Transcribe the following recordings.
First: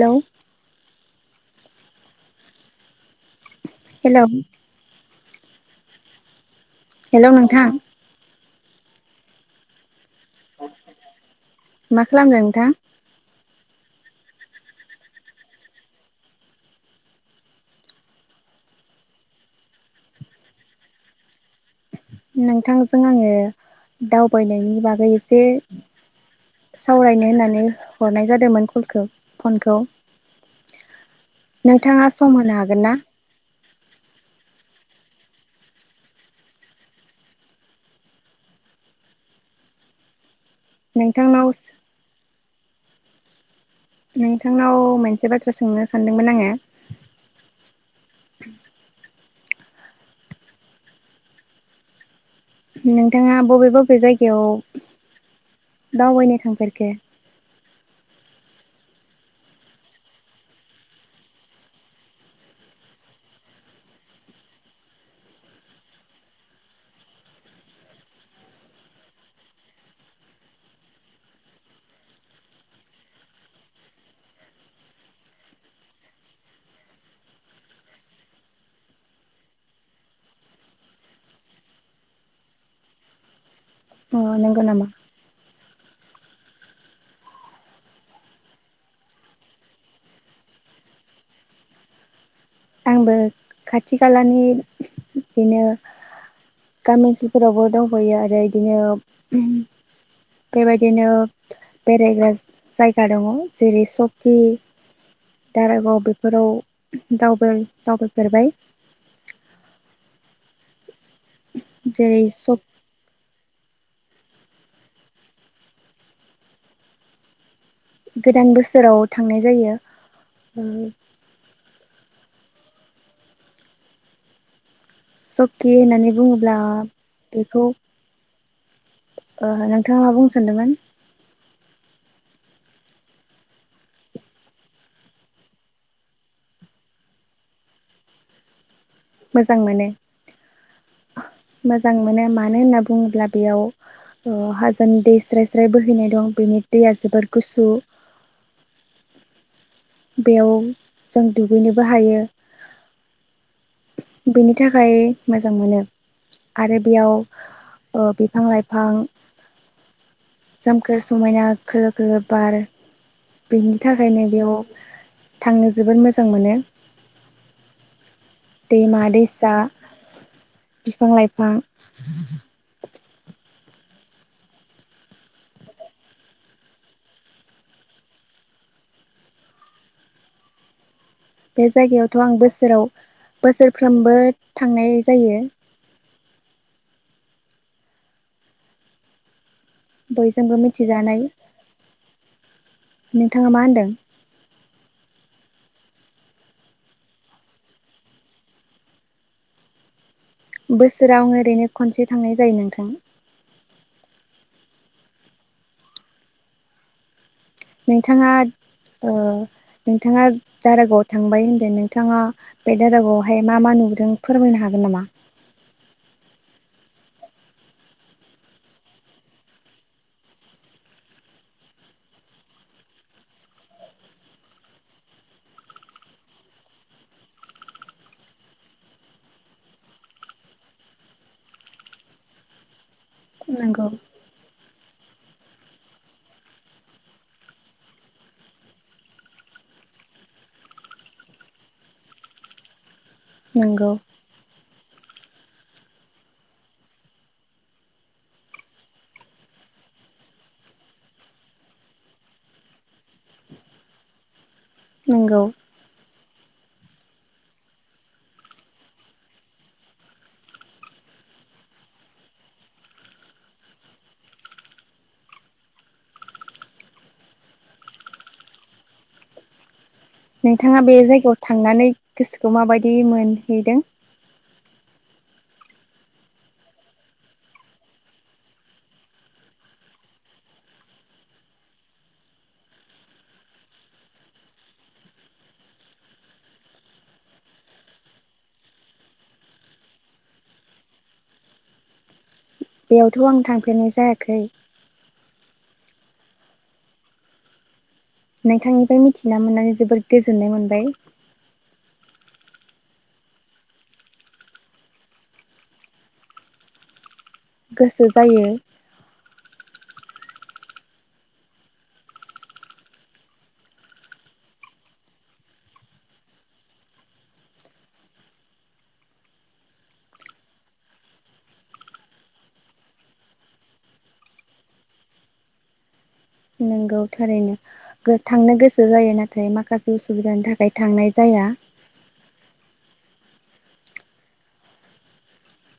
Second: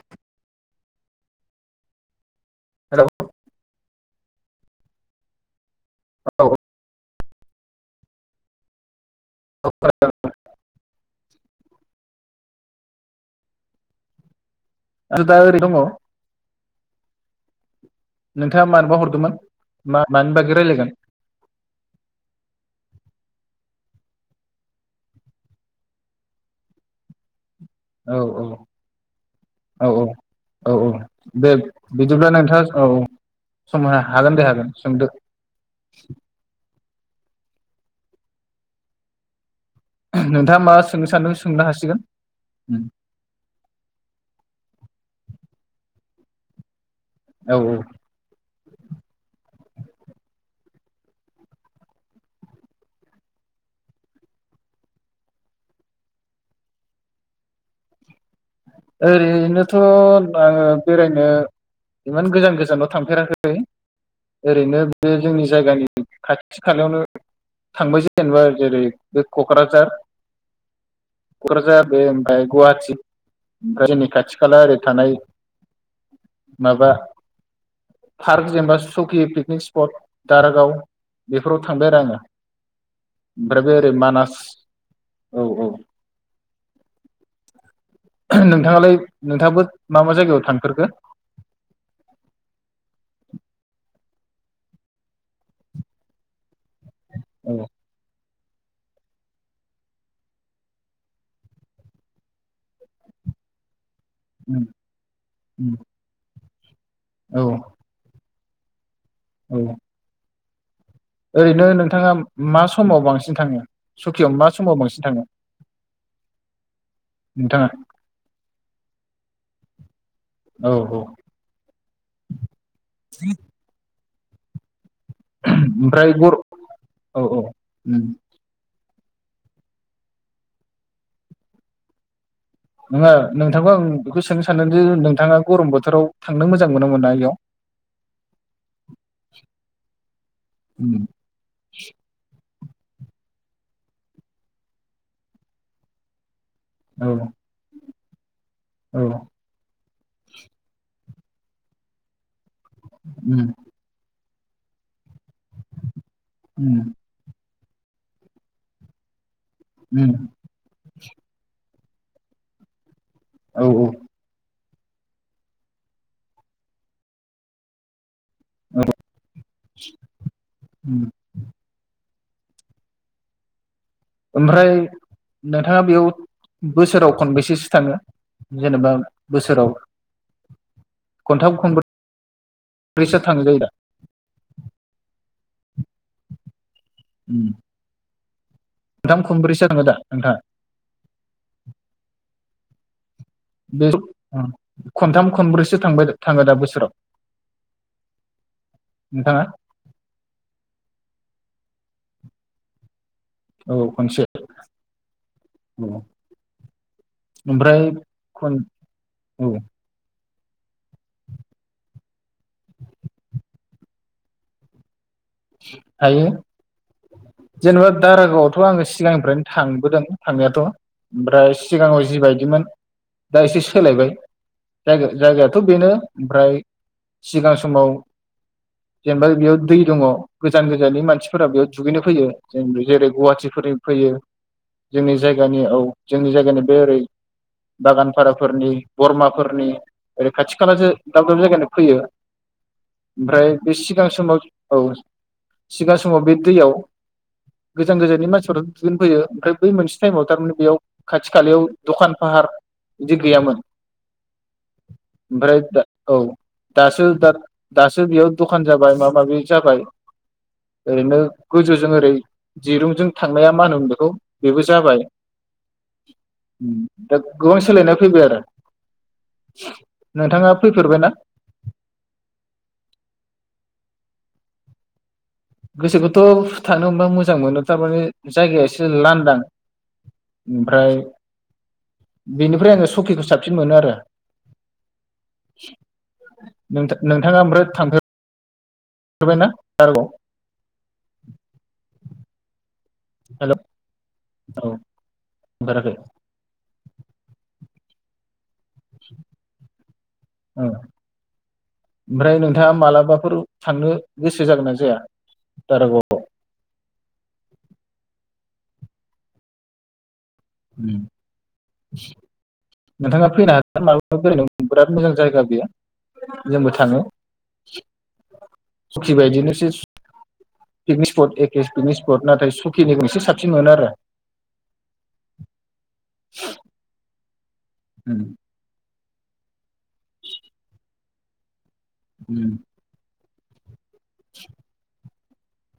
हेल' hello hello औ hello नोंथां? [unintelligible] मा खालामदों नोंथां? आं दा ओरिनो दङ। नोंथाङा मानोबा हरदोंमोन मा मानि बागै रायलायगोन? नोंथांजों आङो दावबायनायनि बागै एसे सावरायनो होननानै औ हरनाय औ जादोंमोन कलखौ पनखौ। औ-औ दे बिदिब्ला नोंथां हागोन ना औ, सम होनो हागोन दे हागोन सोंदो। [unintelligible] नोंथाङा मा सोंनो सानदों नोंथांनाव सोंनो हासिगोन। उम नोंथांनाव मोनसे बाथ्रा सोंनो सानदोंमोन आङो। औ-औ नोंथाङा बबे बबे जायगायाव दावबायनो थांफेरखो? ओरैनोथ' आङो बेरायनो इमान गोजान- गोजानाव थांफेराखै ओरैनो बे जोंनि जायगानि खाथि खालायावनो थांबाय जेनेबा जेरै बे क'क्राझार- क'क्राझार बे ओमफाय गुवाहाटि। ओमफ्राय जोंनि खाथि खाला ओरै थानाय माबा पार्क जेनेबा सकि पिकनिक स्पट दारागाव बेफोराव थांबाय आरो आङो ओमफ्राय बे ओरै मानास अ नंगौ नामा औ-औ नोंथाङालाय नोंथाङाबो मा मा जायगायाव थांफेरखो? आंबो खाथि खालानि बिदिनो गामि ओनसोलफोरावबो औ दावबायो आरो बिदिनो उम बेबायदिनो बेरायग्रा जायगा दङ जेरै स खि उम उम दारागाव बेफोराव औ दावबाय थांफेरबाय। औ ओरैनो नोंथाङा जेरै मा सक समाव बांसिन थाङो? सकियाव मा समाव बांसिन थाङो नोंथाङा? गोदान बोसोराव थांनाय जायो। ओ औ-औ [inaudible] सकि होननानै गर बुङोब्ला औ औ बेखौ उम ओ नोंथाङा मा बुं सानदोंमोन? नङा नोंथांखौ आं बेखौ सोंनो सानदों दि नोंथाङा गरम बोथोराव थांनो मोजां मोनो मोनना इयाव? मोजां मोनो मोजां मोनो मा मानो होनना बुङोब्ला बेयाव ओ हाजोनि दै स्राय स्राय बोहैनाय दं बेनि दैया औ जोबोर गुसु। औ बेयाव जों दुगैनोबो हायो उम। बेनि थाखाय मोजां मोनो आरो उम बेयाव ओ बिफां लाइफां उम। सोमखोर समायना खोलो खोलो बार औ बेनि औ थाखायनो बेयाव थांनो जोबोद मोजां मोनो दैमा दैसा उम बिफां लाइफां। [inaudible] ओमफ्राय नोंथाङा बेयाव बोसोराव खनबेसेसो थाङो जेनेबा बोसोराव खनथाम बे जायगायावथ' आं बोसोराव खनब्रैसो थाङो जायो दा बोसोरफ्रोमबो थांनाय जायो। खनथाम खनब्रैसो थाङो दा नोंथाङा बयजोंबो मिथिजानाय नोंथाङा मा बे होनदों? खनथाम खनब्रैसो थांबाय थाङो दा बोसोराव नोंथाङा? बोसोराव आम ओरैनो खनसे थांनाय जायो नोंथां। औ खनसे औ। नोंथाङा ओ औ नोंथाङा दारागावआव थांबाय होनदों नोंथाङा बे दारागावआवहाय मा मा नुबोदों फोरमायनो हागोन नामा? हायो जेनेबा दारागावआवथ' आङो सिगांनिफ्रायनो थांबोदों थांनायाथ'। ओमफ्राय सिगाङाव जि बायदिमोन दा एसे सोलायबाय जा जायगायाथ' बेनो ओमफ्राय सिगां समाव जेनेबा बेयाव दै दङ गोजान गोजाननि मानसिफोरा बेयाव दुगैनो फैयो जों जेरै गुवाहाटिफोरनि नंगौ फैयो जोंनि जायगानि औ जोंनि जायगानि बे ओरै बागानफाराफोरनि बरमाफोरनि ओरै खाथि खाला दाब दाब जायगानि फैयो। ओमफ्राय बे नंगौ सिगां समाव औ। सिगां समाव बे दैयाव गोजान गोजाननि मानसिफोराथ' दुगैनो फैयो ओमफ्राय बै मोनसे टाइमाव थार माने बेयाव खाथि खालायाव दखान फाहार बिदि गैयामोन। नंगौ ओमफ्राय दा औ दासो दासो बेयाव दखान जाबाय माबा माबि जाबाय। ओरैनो गोजौजों ओरै दिरुंजों थांनाया मा होनोमोन बेखौ बेबो जाबाय दा गोबां सोलायनाय फैबाय आरो। नोंथाङा बे जायगायाव थांनानै गोसोखौ माबायदि मोन हैदों? गोसोखौथ' थांनो मोनबा मोजां मोनो थार माने जायगाया एसे लांदां ओमफ्राय बेनिफ्राय आङो सकिखौ साबसिन मोनो आरो नोंथाङा ओमफ्राय थांफेर बाय ना दारागाआव? बेयावथ' आं थांफेरनाय जायाखै। थांफेराखै। नोंथांनिफ्राय मिथिना मोननानै जोबोर गोजोननाय मोनबाय। ओमफ्राय नोंथाङा मालाबाफोर थांनो गोसो जागोनना जाया दारागावआव गोसो जायो। उम नोंथाङा फैनो हागोन [unintelligible] बिराद मोजां जायगा बेयो जोंबो थाङो सकि बायदिनो [unintelligible] पिकनिक स्पट एखे पिकनिक स्पट नाथाय सकिनिख्रुय एसे साबसिन मोनो आरो [inaudible] नंगौ थारैनो गो-थांनो गोसो जायो ना थाय माखासे उसुबिदानि थाखाय थांनाय जाया। उम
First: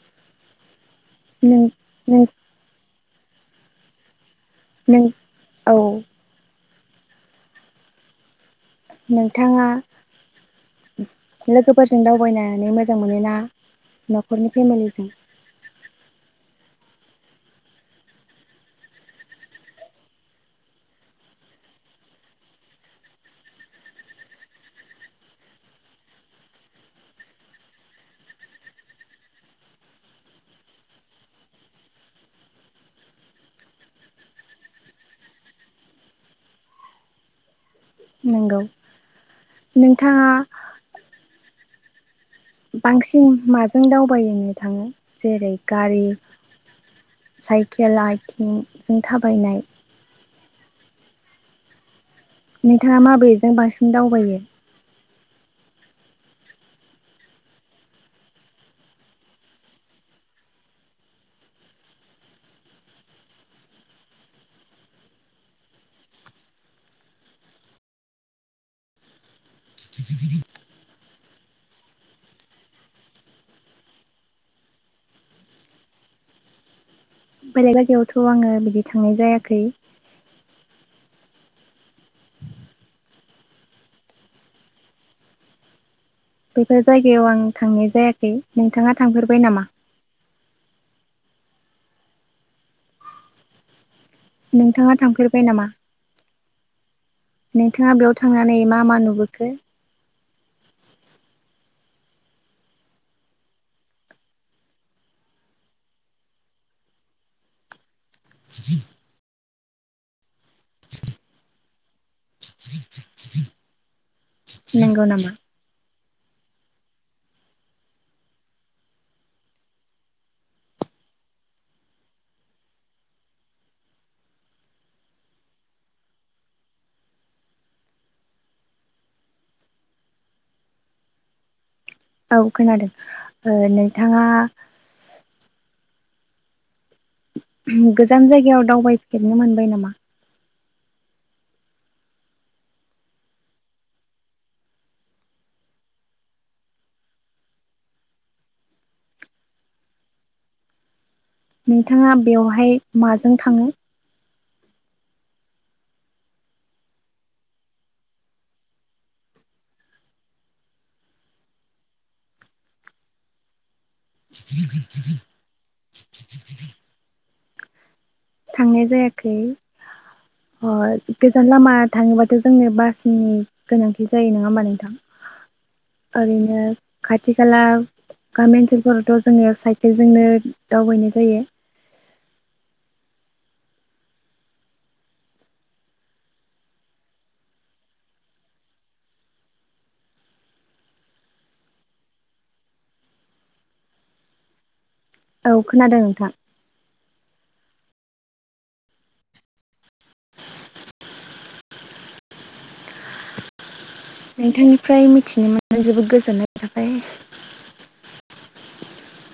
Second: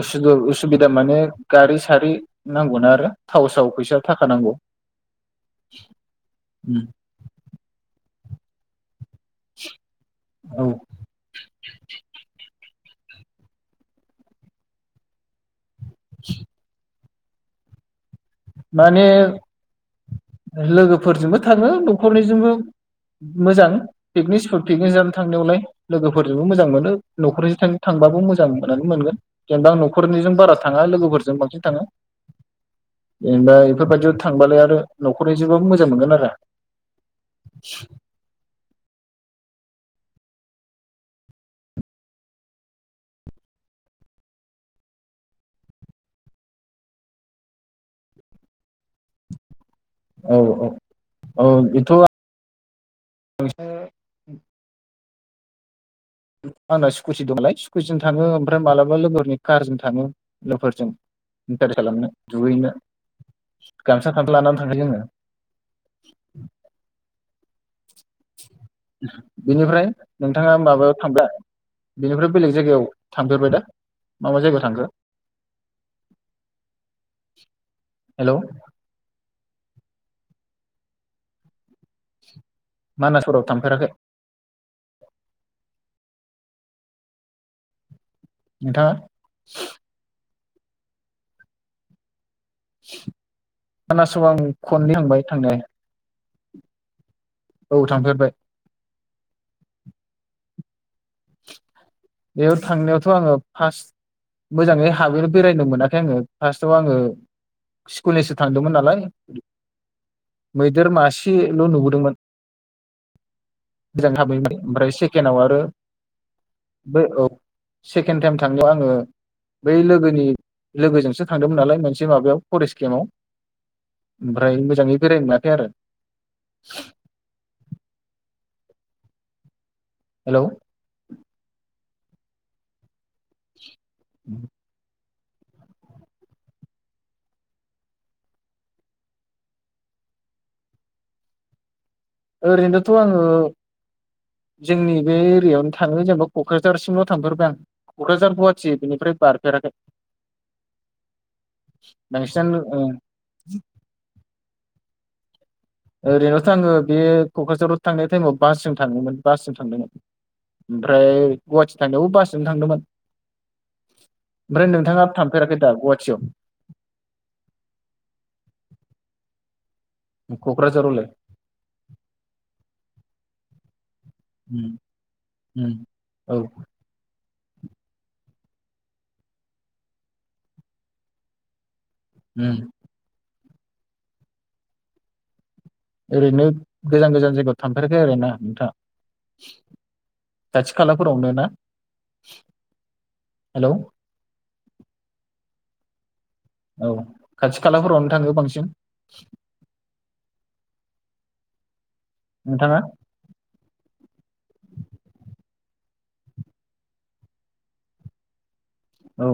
उसु दु उसुबि दा माने नों गारि सारि नों नांगौना आरो थाव साव फैसा था नों औ उम नोंथाङा औ लोगोफोरजों दावबायनानै मो जां मोनोना न'खरनि फेमिलिजों [inaudible] माने लोगोफोरजोंबो थाङो न'खरनिजोंबो मोजां पिकनिक स्पट पिकनिक जानो थांनायावलाय लोगोफोरजोंबो मोजां मोनो न'खरनिजों थां थांबाबो मोजां मोननानै मोनगोन जेनेबा न'खरनिजों बारा थाङा लोगोफोरजों बांसिन थाङो जेनेबा बेफोरबायदियाव थांबालाय आरो न'खरनिजोंबाबो मोजां मोनगोन आरो नंगौ नोंथाङा बांसिन माजों दावबायनो थाङो जेरै गारि साइकेल आथिंजों थाबायनाय औ औ औ बेथ' नोंथाङा माबेजों बांसिन आं दावबायो। आंना स्कुटि दं नालाय स्कुटिजों थाङो ओमफ्राय मालाबा लोगोफोरनि कारजों थाङो लोगोफोरजों इन्टारेस्ट खालामनो दुगैनो गामसा खाट लानानै थाङो जोङो। बिनिफ्राय नोंथाङा माबायाव थांबाय बिनिफ्राय बेलेग जायगायाव थांफेरबाय दा मा मा जायगायाव थांखो। बेलेग जायगायावथ' हेलौ आङो बिदि थांनाय जाया खै मानासफोराव थांफेराखै बेफोर जायगायाव आं थांनाय जाया खै नोंथाङा थांफेरबाय नामा? [inaudible] मानासाव आं खननै नोंथाङा थांबाय थांफेरबाय थांनाया नामा औ नोंथाङा बेयाव थांफेरबाय थांनानै मा मा नुबोखो। बेयाव थांनायावथ' आङो फार्स्ट मोजाङै हाबैनो बेरायनो मोनाखै आङो फार्स्टआव आङो स्कुलनिसो थांदोंमोन नालाय मैदेर मासेल' नुबोदोंमोन मोजां हाब बाखै ओमफ्राय नंगौ नामा सेकेनाव आरो बो औ सेकेणड टाइम थांनायाव आङो बै लोगोनि लोगोजोंसो थांदोंमोन नालाय मोनसे माबायाव फरेस्ट केम्पआव ओमफ्राय मोजाङै बेरायनो मोनाखै आरो। हेलौ औ खोनादों ओ नोंथाङा गोजान जायगायाव दावबायफेरनो मोनबाय नामा? ओरैनोथ आङो जोंनि बे एरियायावनो थाङो जेनेबा कक्राझारसिमल' थांफेरबाय आं कक्राझार गुवाहाटि बेनिफ्राय बारफेराखै। नोंथाङा बांसिनानो बेवहाय ओ माजों थाङो? ओरैनोथ' आङो बे कक्राझाराव थांनाय टाइमाव बासजों थाङोमोन बासजों थांदोंमोन ओमफ्राय गुवाहाटि थांनायावबो बासजोंनो थांदोंमोन। ओमफ्राय नोंथाङा थांफेराखै दा गुवाहाटियाव? थांनाय जायाखै। अ क'क्राझारावलाय गोजान लामा थाङोबाथ' जोंनि बासनि गोनां थि जायो नङा होमा उम नोंथां उम औ ओरैनो खाथि खाला गामि ओनसोलफोरावथ' जोङो साइकेलजोंनो दावबायनाय जायो। उम। ओरैनो गोजान गोजान जायगायाव थांफेराखै आरो ना नोंथां खाथि खालाफोरावनो ना हेलौ। औ खोनादों नोंथां। औ खाथि खालाफोरावनो थाङो बांसिन। नोंथाङा? नोंथांनिफ्राय मिथिनो मोनना जोबोद गोजोननाय थाबाय। औ।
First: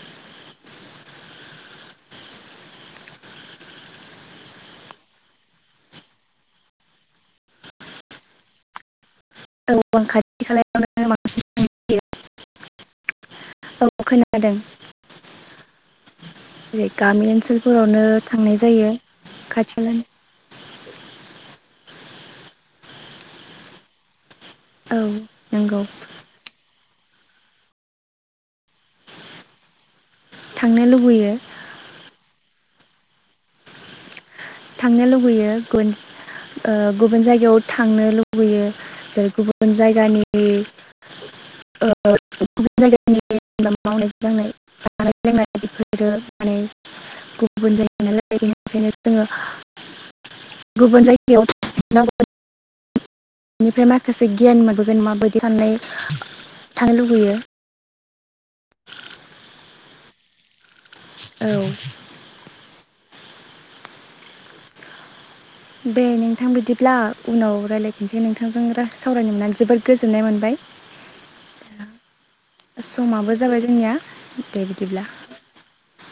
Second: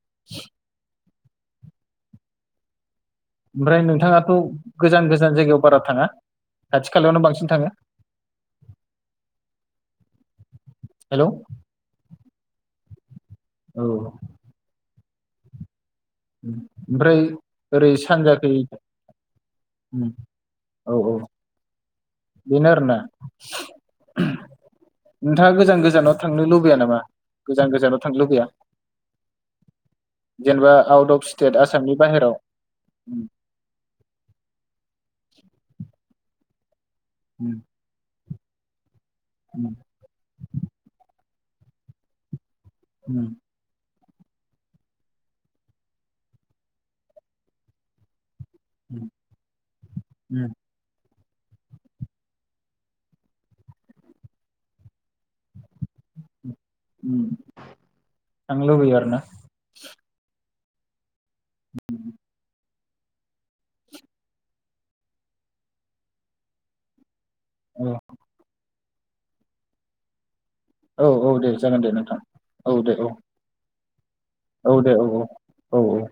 [inaudible] ओमफ्राय नोंथाङाथ' गोजान गोजान जायगायाव बारा थाङा खाथि खालायावनो बांसिन थाङो। ओं खाथि खालायावनो हेलौ बांसिन थांनाय जायो। औ खोनादों। ओरै ओमफ्राय गामि ओरै ओनसोलफोरावनो सानजाखै थांनाय जायो खाथि खालानि उम, औ औ। बिनो आरोना। औ नोंथाङा नंगौ गोजान गोजानाव थांनो लुबैया नामा? गोजान गोजानाव थांनो लुबैया? जेनेबा थांनो आउट अफ लुबैयो स्टेट आसामनि बाहेराव। उम थांनो लुबैयो ओ। गुबुन जायगायाव उम थांनो लु लुबैयो। गुबुन उम जायगानि [unintelligible] [unintelligible] उम मावनाय दांनाय जानाय लोंनाय बेफोरो माने गुबुन जायो नालाय। [unintelligible] उम। गुबुन जायगायाव [unintelligible] बेनिफ्राय माखासे गियान मोनबोगोन माबायदि साननाय उम थानो उम लुबैयो। थांनो लुगैयो आरो ना? औ दे नोंथां बिदिब्ला उनाव औ रायलायफिनसै नोंथांजों रा सावरायनो मोननानै जोबोद गोजोननाय मोनबाय। औ औ दे जागोन दे नोंथां औ दे औ समाबो जाबाय जोंनिया औ दे औ औ औ औ